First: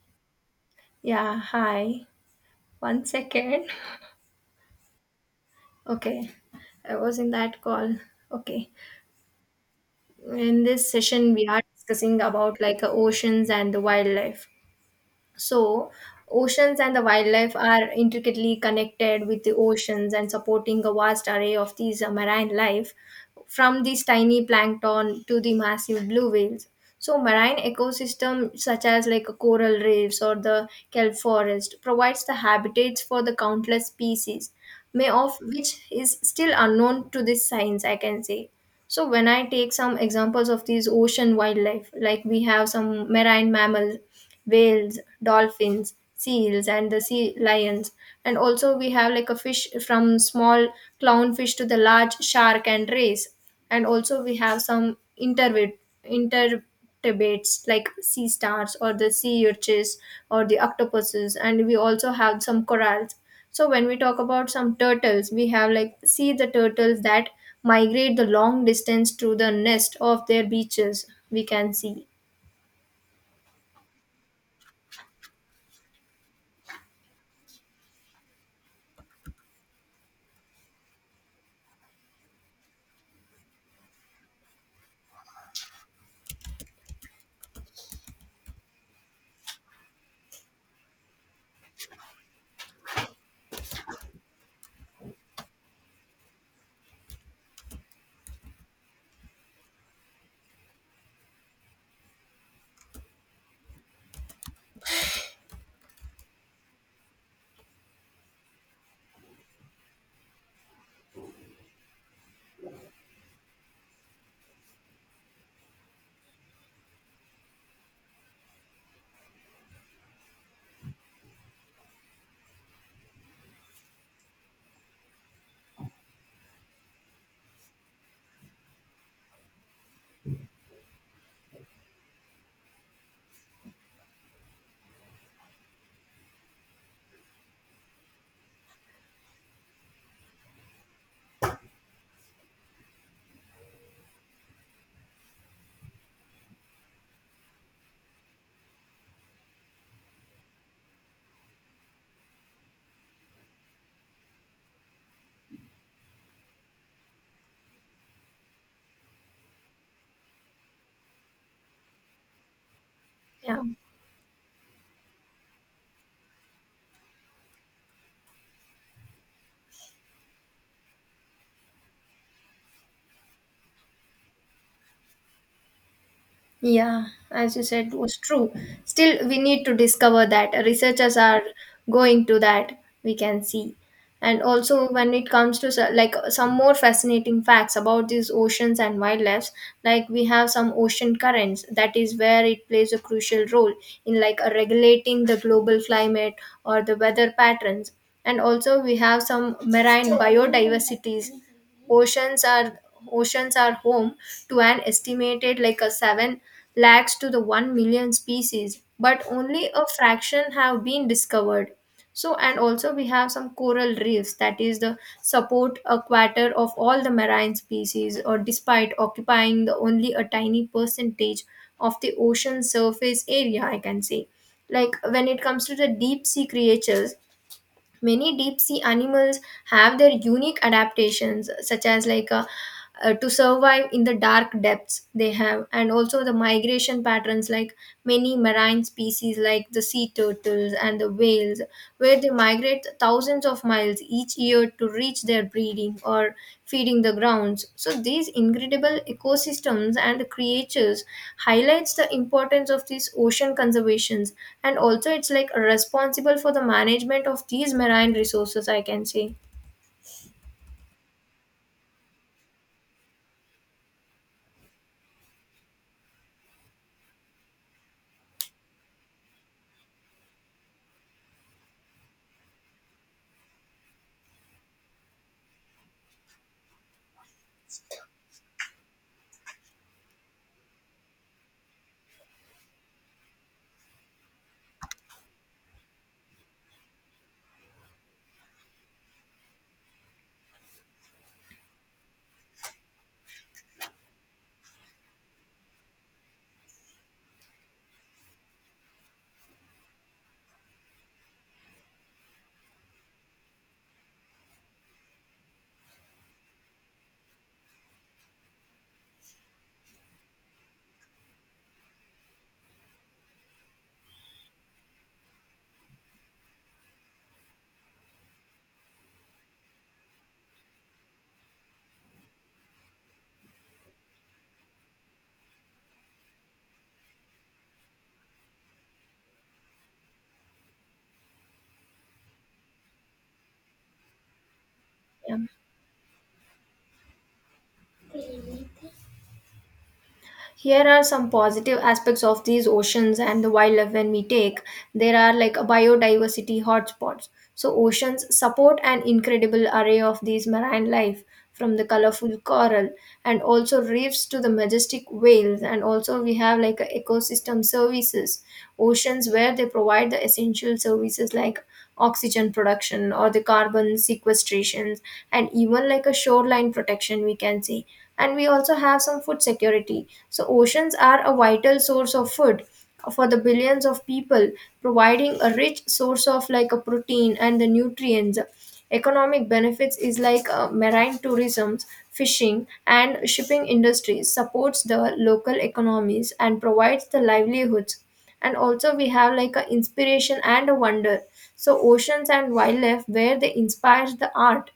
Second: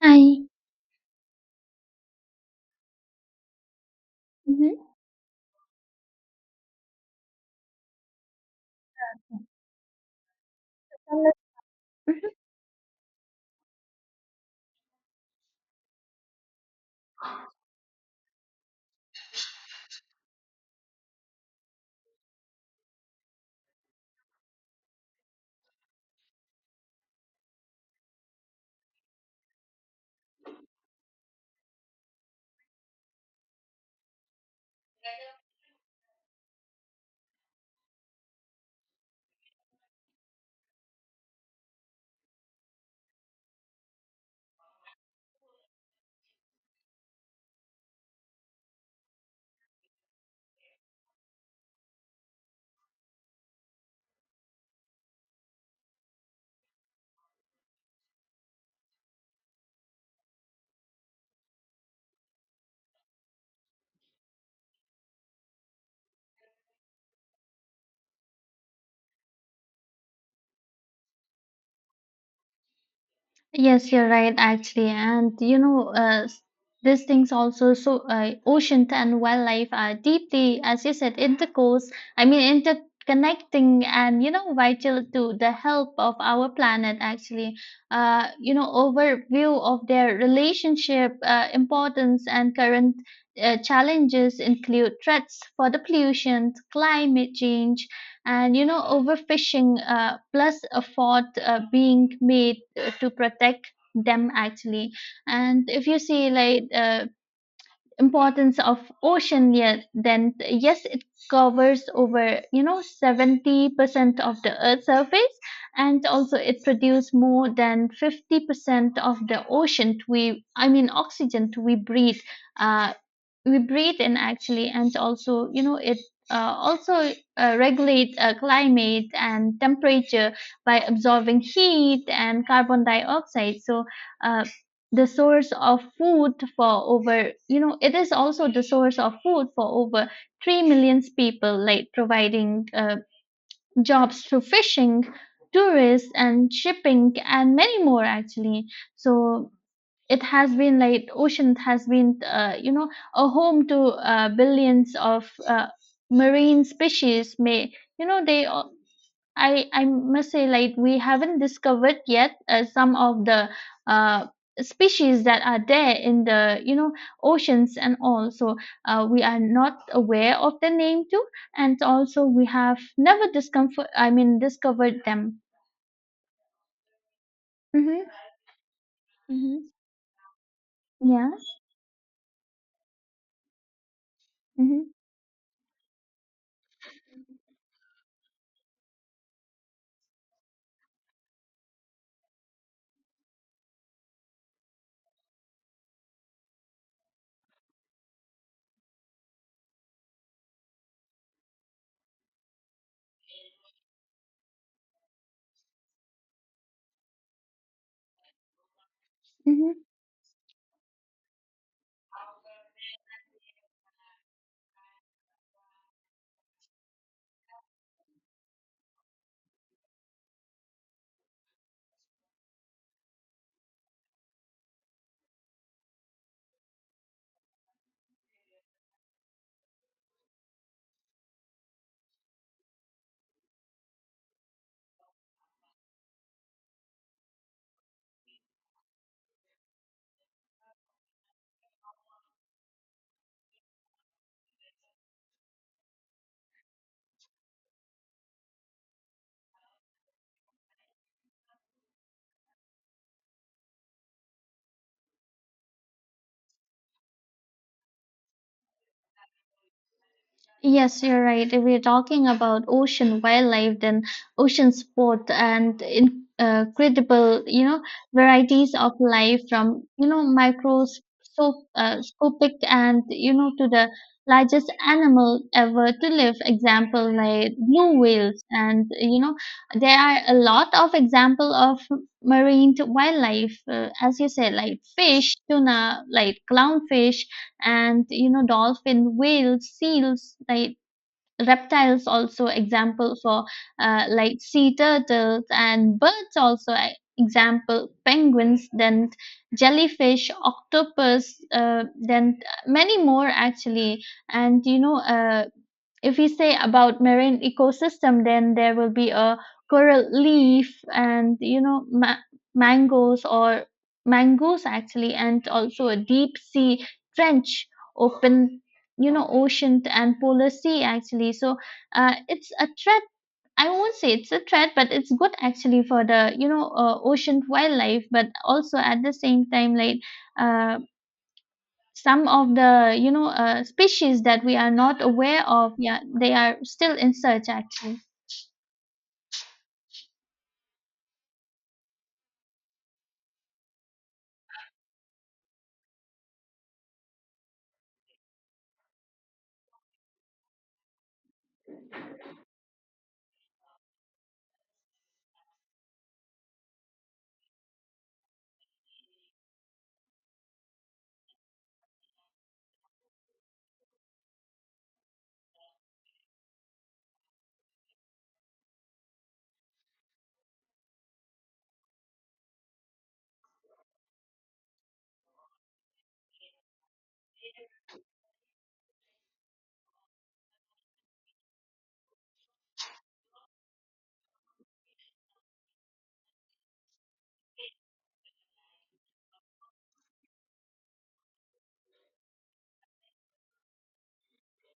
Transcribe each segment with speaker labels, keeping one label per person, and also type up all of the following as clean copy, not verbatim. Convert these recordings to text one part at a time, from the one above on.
Speaker 1: 嗨，
Speaker 2: Yeah, hi. One second.
Speaker 1: 嗯哼，
Speaker 2: Okay, I was in that call. Okay. In this
Speaker 1: 咱们
Speaker 2: session, we are discussing
Speaker 1: 嗯
Speaker 2: about like oceans and the wildlife. So, oceans and the wildlife are intricately connected with the oceans and supporting a vast array of these marine life, from these tiny plankton to the massive blue whales. So, marine ecosystem such as like a coral reefs or the kelp forest provides the habitats for the countless species, may of which is still unknown to this science, I can say. So when I take some examples of these ocean wildlife, like we have some marine mammals, whales, dolphins, seals, and the sea lions, and also we have like a fish from small clownfish to the large shark and rays, and also we have some intervid intervertebrates like sea stars or the sea urchins or the octopuses, and we also have some corals. So when we talk about some turtles, we have like see the turtles that migrate the long distance to the nest of their beaches we can see.
Speaker 1: Yes, you're right, actually. And these things also. So ocean and wildlife are deeply, as you said, intercourse, I mean, interconnecting and vital to the health of our planet, actually. Overview of their relationship, importance, and current challenges include threats for the pollution, climate change, and overfishing, plus effort being made to protect them, actually. And if you see, like, importance of ocean, yeah, then yes, it covers over 70% of the earth surface, and also it produces more than 50% of the ocean we I mean oxygen uh, we breathe in, actually. And also it, also regulate, climate and temperature by absorbing heat and carbon dioxide. So uh, the source of food for over, it is also the source of food for over 3 million people, like providing, jobs through fishing, tourists, and shipping, and many more, actually. So it has been, like, ocean has been a home to billions of marine species. May, you know they al- I must say, like, we haven't discovered yet, some of the
Speaker 2: Yeah.
Speaker 1: uh, species that are there in the, oceans and all. So we are not aware of the name too, and also we have never discomfort I mean discovered them.
Speaker 2: Yeah, as you said,
Speaker 1: Mm-hmm.
Speaker 2: was true. Still, we
Speaker 1: Mm-hmm.
Speaker 2: need to discover that researchers
Speaker 1: Yeah.
Speaker 2: are going to that, we can see. And also,
Speaker 1: Mm-hmm.
Speaker 2: when it comes to like some more fascinating facts about these oceans and wildlife, like we have some ocean currents, that is where it plays a crucial role in like regulating the global climate or the weather patterns. And also, we have some marine biodiversities. Oceans are oceans are home to an estimated like a 7 lakhs to the 1 million species, but only
Speaker 1: Mm-hmm.
Speaker 2: a fraction have been discovered. So and also we have some coral reefs, that is the support a quarter of all the marine species or despite occupying the only a tiny percentage of the ocean surface area, I can say. Like when it comes to the deep sea creatures, many deep sea animals have their unique adaptations, such as like a to survive in the dark depths they have, and also the migration patterns like many marine species like the sea turtles and the whales, where they migrate thousands of miles each year to reach their breeding or feeding the grounds. So these incredible ecosystems and creatures highlights the importance of these ocean conservations, and also it's like responsible for the management of these marine resources, I can say.
Speaker 1: Yes, you're right. If we're talking about ocean wildlife, then ocean sport, and incredible, varieties of life from, microscopic, and, to the largest animal ever to live. Example, like blue whales. And, there are a lot of example of marine wildlife, as you said, like fish, tuna, like clownfish, and dolphin, whales, seals, like reptiles, also example for, like sea turtles, and birds, also, example penguins, then jellyfish, octopus, then many more, actually. And if we say about marine ecosystem, then there will be a coral leaf, and mangoes, or mangoes, actually. And also a deep sea trench, open, ocean and polar sea, actually. So it's a threat. I won't say it's a threat, but it's good, actually, for the, ocean wildlife, but also at the same time, like, uh, some of the species that we are not
Speaker 2: Yeah.
Speaker 1: aware of, yeah, they are still in search, actually.
Speaker 2: Here are some positive aspects of these oceans and the wildlife when we take. There are like biodiversity hotspots. So oceans support an incredible array of these marine life from the colorful coral and also reefs to the majestic whales, and also we have like a ecosystem services, oceans where they provide the essential services like oxygen production or the carbon sequestrations, and even like a shoreline protection we can say. And we also have some food security, so oceans are a vital source of food for the billions of people, providing a rich source of like a protein and the nutrients. Economic benefits is like marine tourism, fishing and shipping industries supports the local economies and provides the livelihoods. And also we have like a inspiration and a wonder, so oceans and wildlife where they inspires the art,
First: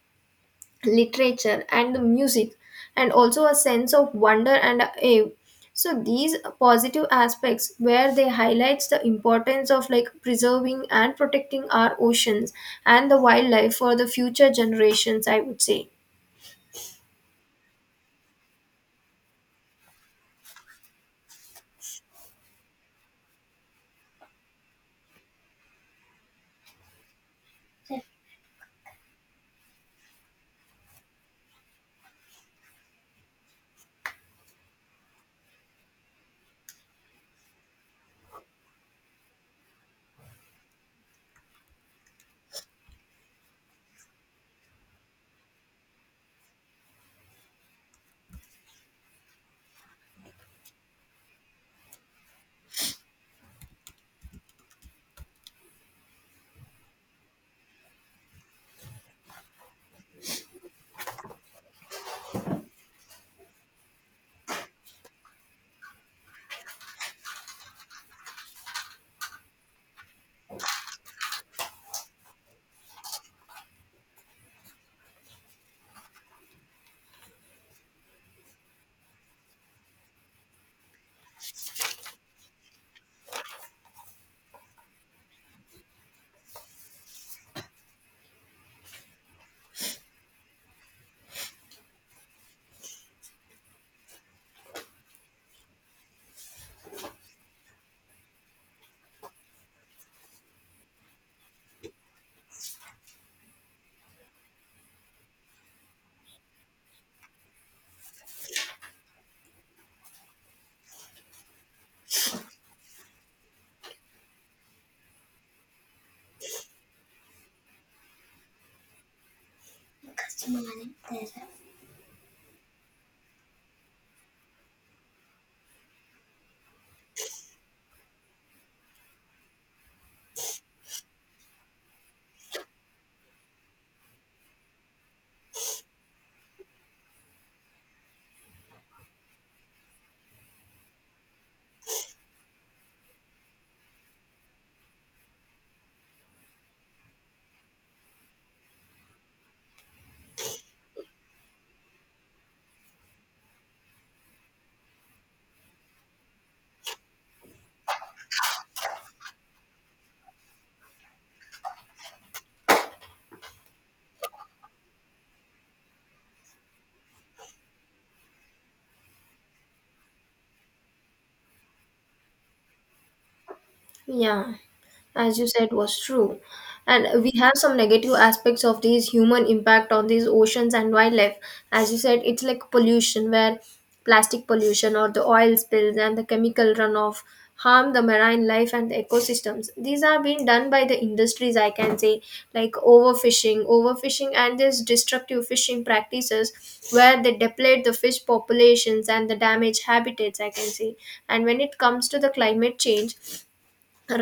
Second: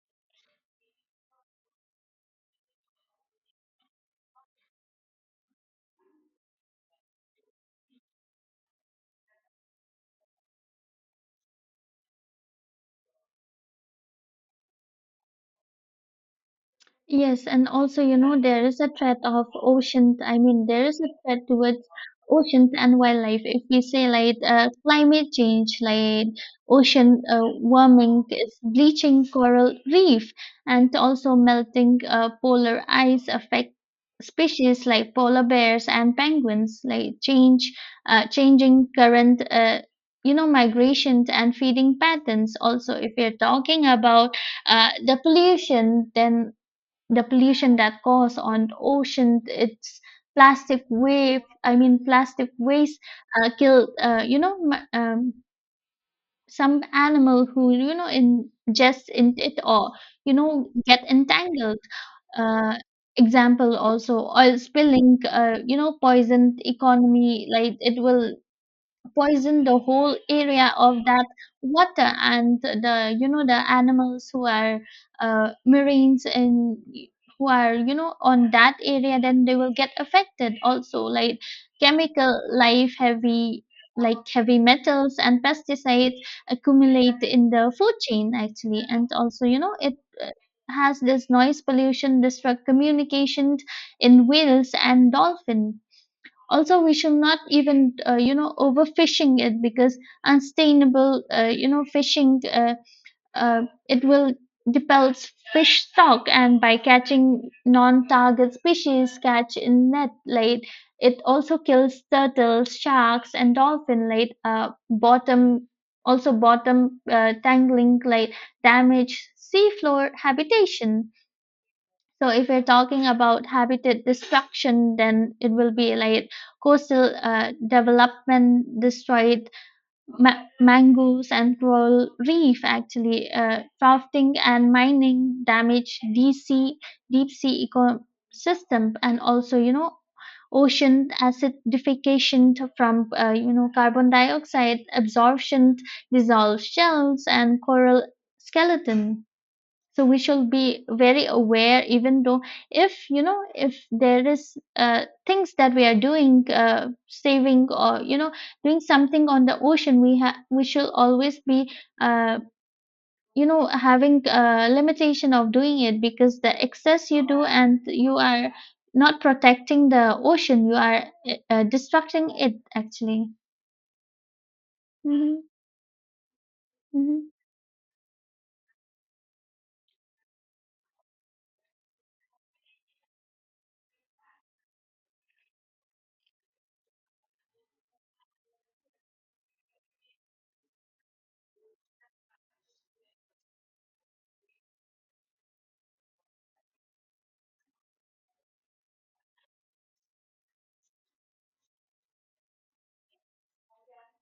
Speaker 2: literature and the music, and also a sense of wonder and awe. So these positive aspects where they highlights the importance of like preserving and protecting our oceans and the wildlife for the future generations, I would say.
Speaker 1: Yes, and also, there is a threat of oceans. I mean, there is a threat towards oceans and wildlife. If we say, like, climate change, like ocean, warming is bleaching coral reef, and also melting, polar ice affect species like polar bears and penguins. Like changing current, migrations and feeding patterns. Also, if we are talking about, the pollution, then the pollution that caused on ocean, it's plastic wave I mean plastic waste, killed, some animal who, ingest in it, or get entangled, uh, example also oil spilling, poisoned economy, like it will poisoned the whole area of that water. And the you know the animals who are, marines, and who are on that area, then they will get affected. Also, like chemical life heavy, like heavy metals and pesticides accumulate in the food chain, actually. And also it, uh, has this noise pollution disrupt communication in whales and dolphin. Also, we should not even, overfishing it, because unsustainable, fishing, uh, it will depels fish stock, and by catching non-target species catch in net late. It also kills turtles, sharks, and dolphin late. Bottom, also bottom tangling late, damage seafloor habitation. So if we're talking about habitat destruction, then it will be like coastal, development destroyed, mangroves and coral reef. Actually, drafting and mining damage deep sea ecosystem. And also ocean acidification from, carbon dioxide absorption dissolves shells and coral skeleton. So we should be very aware, even though if you know if there is, things that we are doing, saving, or doing something on the ocean, we should always be, uh, having a limitation of doing it, because the excess you do and you are not protecting the ocean, you are, destructing it, actually.
Speaker 2: Yeah, as you
Speaker 1: Hmm.
Speaker 2: said, was true. And we have some negative aspects of these human impact on these oceans and wildlife. As you said, it's like pollution, where plastic pollution or the oil spills and the chemical runoff harm the marine life and the ecosystems. These are being done by the industries, I can say, like overfishing, and these destructive fishing practices where they deplete the fish populations and the damage habitats, I can say. And when it comes to the climate change,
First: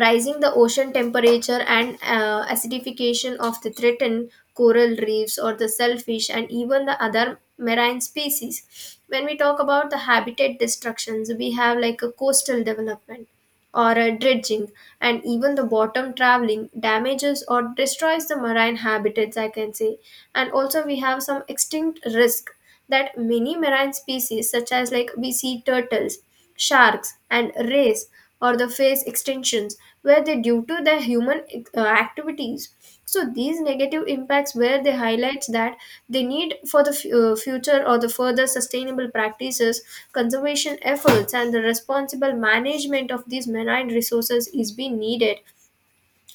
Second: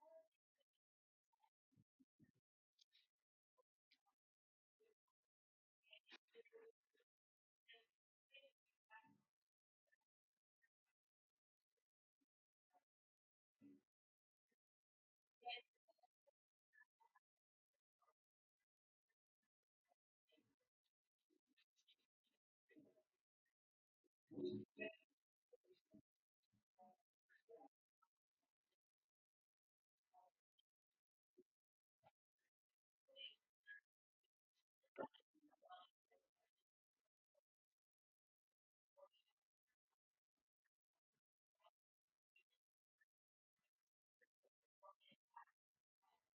Speaker 2: rising the ocean temperature and acidification of the threatened coral reefs or the shellfish and even the other marine species. When we talk about the habitat destructions, we have like a coastal development or a dredging, and even the bottom traveling damages or destroys the marine habitats, I can say. And also we have some extinct risk that many marine species such as like we see turtles, sharks and rays or the face extinction infections, were they due to the human activities. So these negative impacts where they highlights that they need for the future or the further sustainable practices, conservation efforts and the responsible management of these marine resources is being needed.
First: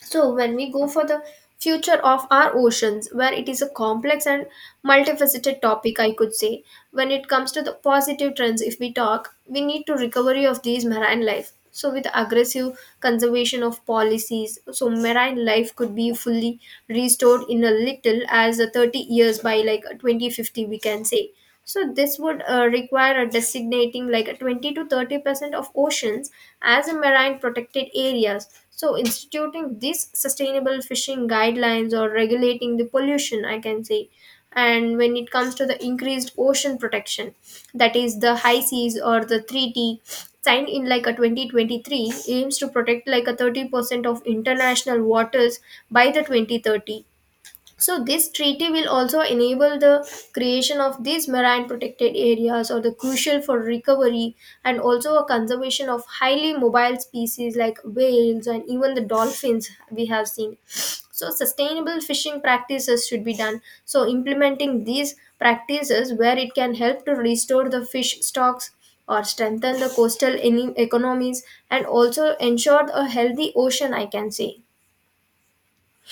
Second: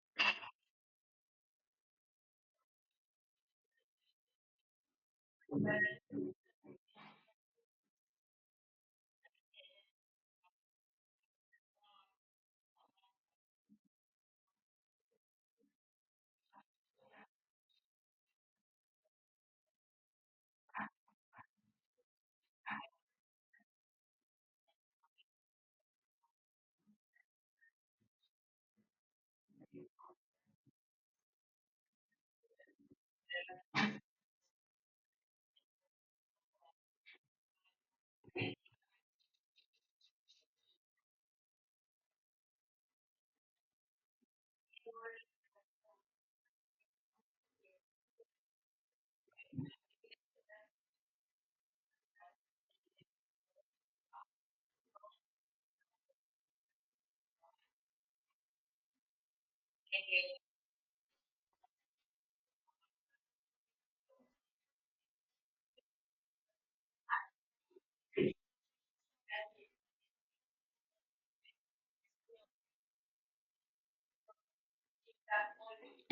Speaker 2: So, when we go for the future of our oceans, where it is a complex and multifaceted topic, I could say, when it comes to the positive trends, if we talk, we need to recovery of these marine life. So, with aggressive conservation of policies, so marine life could be fully restored in a little as a 30 years by like 2050, we can say. So this would require a designating like a 20 to 30% of oceans as a marine protected areas. So instituting these sustainable fishing guidelines or regulating the pollution, I can say. And when it comes to the increased ocean protection, that is the high seas or the 3T signed in like a 2023 aims to protect like a 30% of international waters by the 2030. So this treaty will also enable the creation of these marine protected areas or the crucial for recovery, and also a conservation of highly mobile species like whales and even the dolphins we have seen. So sustainable fishing practices should be done. So implementing these practices where it can help to restore the fish stocks or strengthen the coastal economies, and also ensure a healthy ocean, I can say.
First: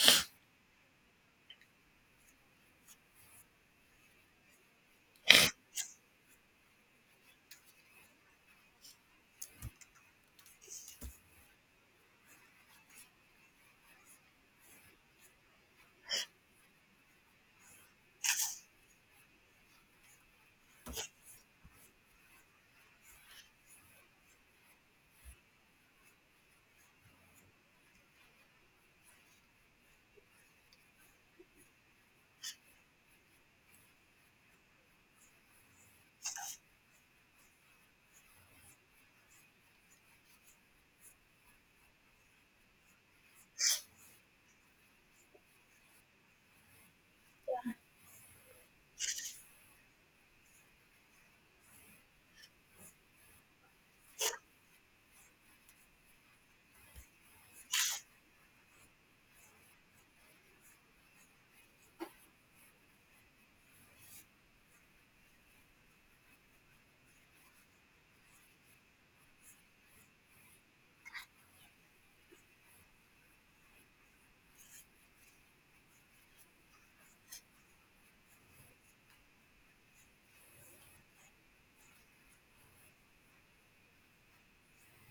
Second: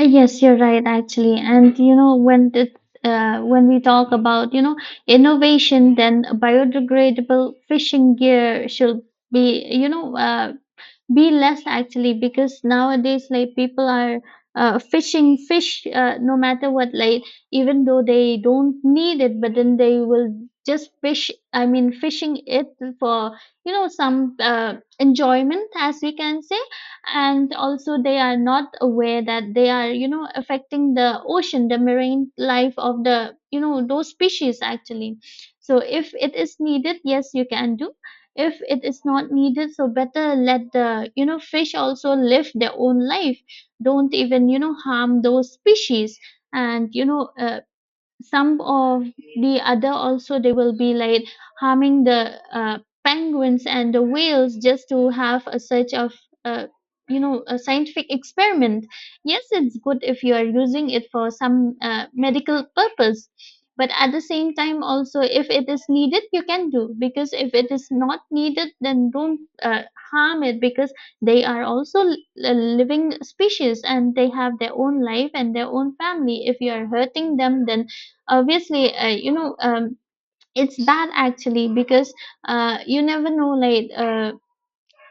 Speaker 1: Yes, you're right, actually. And, when we talk about innovation, then biodegradable fishing gear should be you know be less, actually, because nowadays like people are, fishing fish, no matter what, like even though they don't need it, but then they will just fish. I mean, fishing it for some, enjoyment, as we can say. And also they are not aware that they are affecting the ocean, the marine life of the those species, actually. So if it is needed, yes, you can do. If it is not needed, so better let the fish also live their own life. Don't even harm those species. And some of the other also, they will be like harming the, penguins and the whales, just to have a such of, uh, a scientific experiment. Yes, it's good if you are using it for some, medical purpose. But at the same time also, if it is needed, you can do, because if it is not needed, then don't, harm it, because they are also a living species, and they have their own life and their own family. If you are hurting them, then obviously, it's bad, actually, because, you never know, like,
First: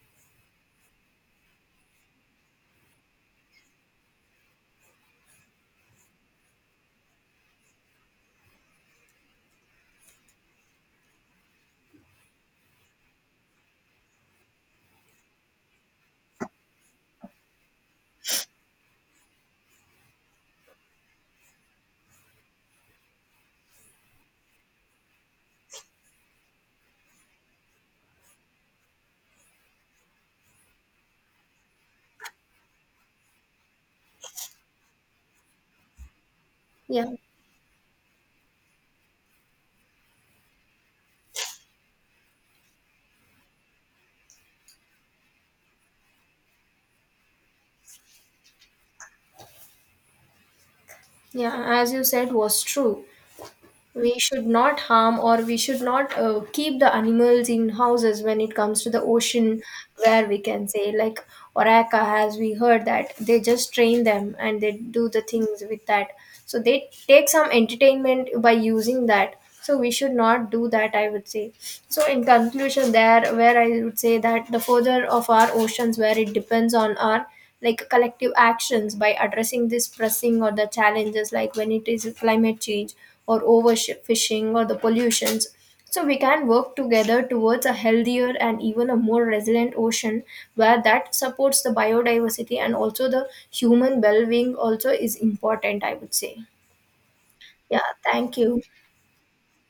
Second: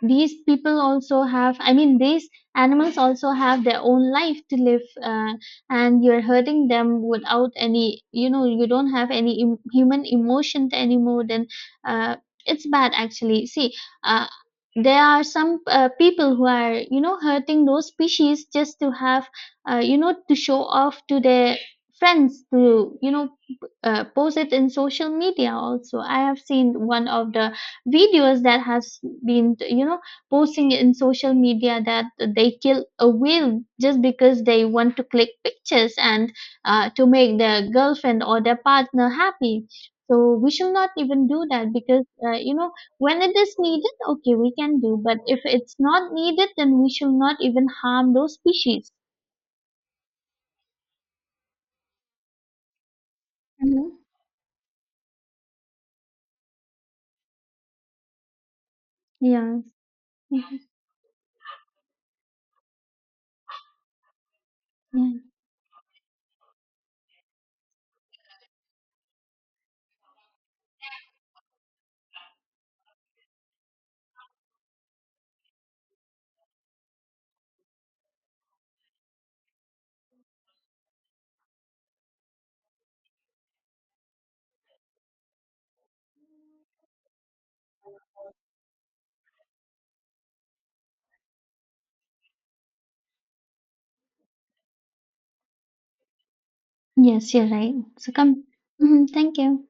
Speaker 1: these people also have I mean these animals also have their own life to live, and you're hurting them without any, you don't have any human emotion anymore. Then, uh, it's bad, actually. See, uh, there are some, people who are hurting those species, just to have, to show off to their friends, to, post it in social media. Also, I have seen one of the videos that has been, posting in social media, that they kill a whale just because they want to click pictures and, to
Speaker 2: Yeah.
Speaker 1: make their girlfriend or their partner happy. So we should not even do that, because, when it is needed, okay, we can do. But if it's not needed, then we should not even harm those species.
Speaker 2: Yeah, as you said was true.
Speaker 1: Mhm.
Speaker 2: We should not harm or we should not keep the animals in houses when it comes to the ocean,
Speaker 1: Yeah.
Speaker 2: where we
Speaker 1: Mhm.
Speaker 2: can say like orca, as we heard that they just train them and they do
Speaker 1: Yeah.
Speaker 2: the things with that. So they take some entertainment by using that, so we should not do that, I would say. So in conclusion, there where I would say that the further of our oceans where it depends on our like collective actions by addressing this pressing or the challenges like when it is climate change or overfishing or the pollutions. So we can work together towards a healthier and even a more resilient ocean where that supports the biodiversity and also the human well-being also is important, I would say.
Speaker 1: Yes, you're right.
Speaker 2: Yeah,
Speaker 1: So
Speaker 2: thank
Speaker 1: come.
Speaker 2: you.
Speaker 1: Mhm, thank you.